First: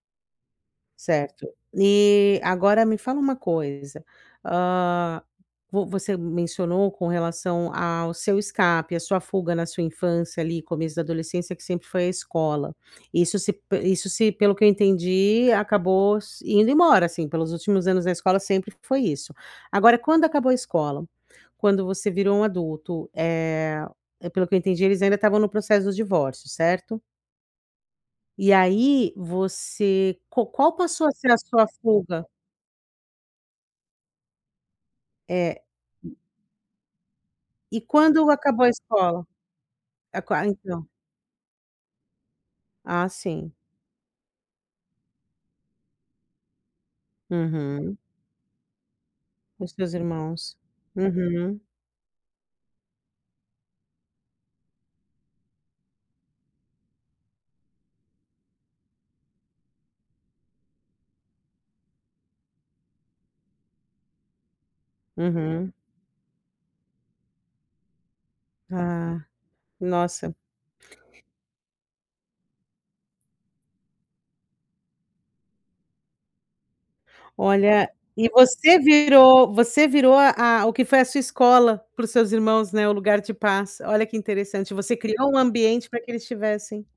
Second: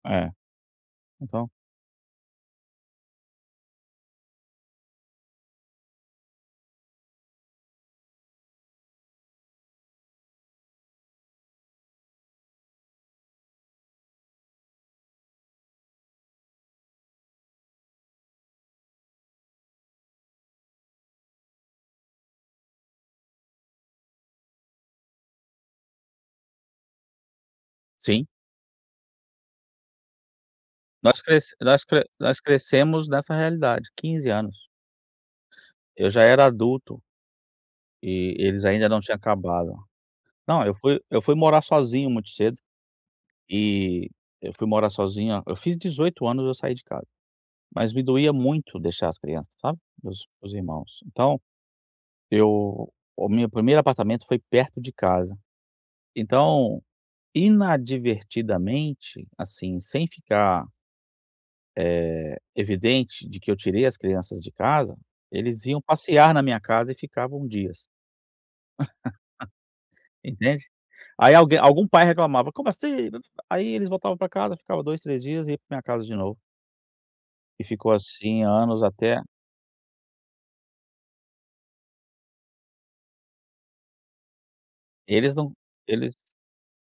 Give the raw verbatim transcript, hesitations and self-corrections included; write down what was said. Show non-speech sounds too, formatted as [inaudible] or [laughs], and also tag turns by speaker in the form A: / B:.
A: É.
B: Certo,
A: Então
B: e agora me fala uma coisa, hã, vo você mencionou com relação ao seu escape, a sua fuga na sua infância ali começo da adolescência, que sempre foi à escola, isso se isso se pelo que eu entendi, acabou indo embora assim, pelos últimos anos na escola sempre foi isso, agora quando acabou a escola, quando você virou um adulto, eh, pelo que eu entendi eles ainda estavam no processo dos divórcios, certo?
A: Sim.
B: E aí você, qua qual passou a
A: Nós
B: ser a
A: cres
B: sua
A: nós cre
B: fuga?
A: nós crescemos nessa realidade, quinze anos.
B: É.
A: Eu
B: [unintelligible]
A: já era adulto.
B: E quando
A: E
B: acabou
A: eles
B: a
A: ainda não tinham
B: escola?
A: acabado. Não, eu
B: [unintelligible]
A: fui eu fui morar sozinho muito cedo.
B: Ah, sim.
A: E eu fui morar sozinho, eu fiz dezoito anos eu saí de casa, mas
B: Uhum.
A: me doía muito deixar as crianças,
B: Com os
A: sabe.
B: teus
A: Meus
B: irmãos,
A: irmãos. Então,
B: uhum.
A: eu o meu primeiro apartamento foi perto de casa. Então, inadvertidamente, assim, sem ficar Eh, evidente de que eu tirei as crianças de casa, eles
B: Uhum.
A: iam passear na minha casa e ficavam dias.
B: Ah,
A: [laughs]
B: nossa.
A: Entende? Aí alguém algum pai reclamava: "Como assim?" Aí eles voltavam para casa, ficava dois, três dias e ia para minha casa de novo. E
B: Olha,
A: ficou
B: e
A: assim
B: você
A: anos, até
B: virou você virou a o que foi a sua escola para os seus irmãos, né, o lugar de paz, olha que interessante, você criou
A: Eles
B: um
A: não
B: ambiente para que
A: eles
B: eles tivessem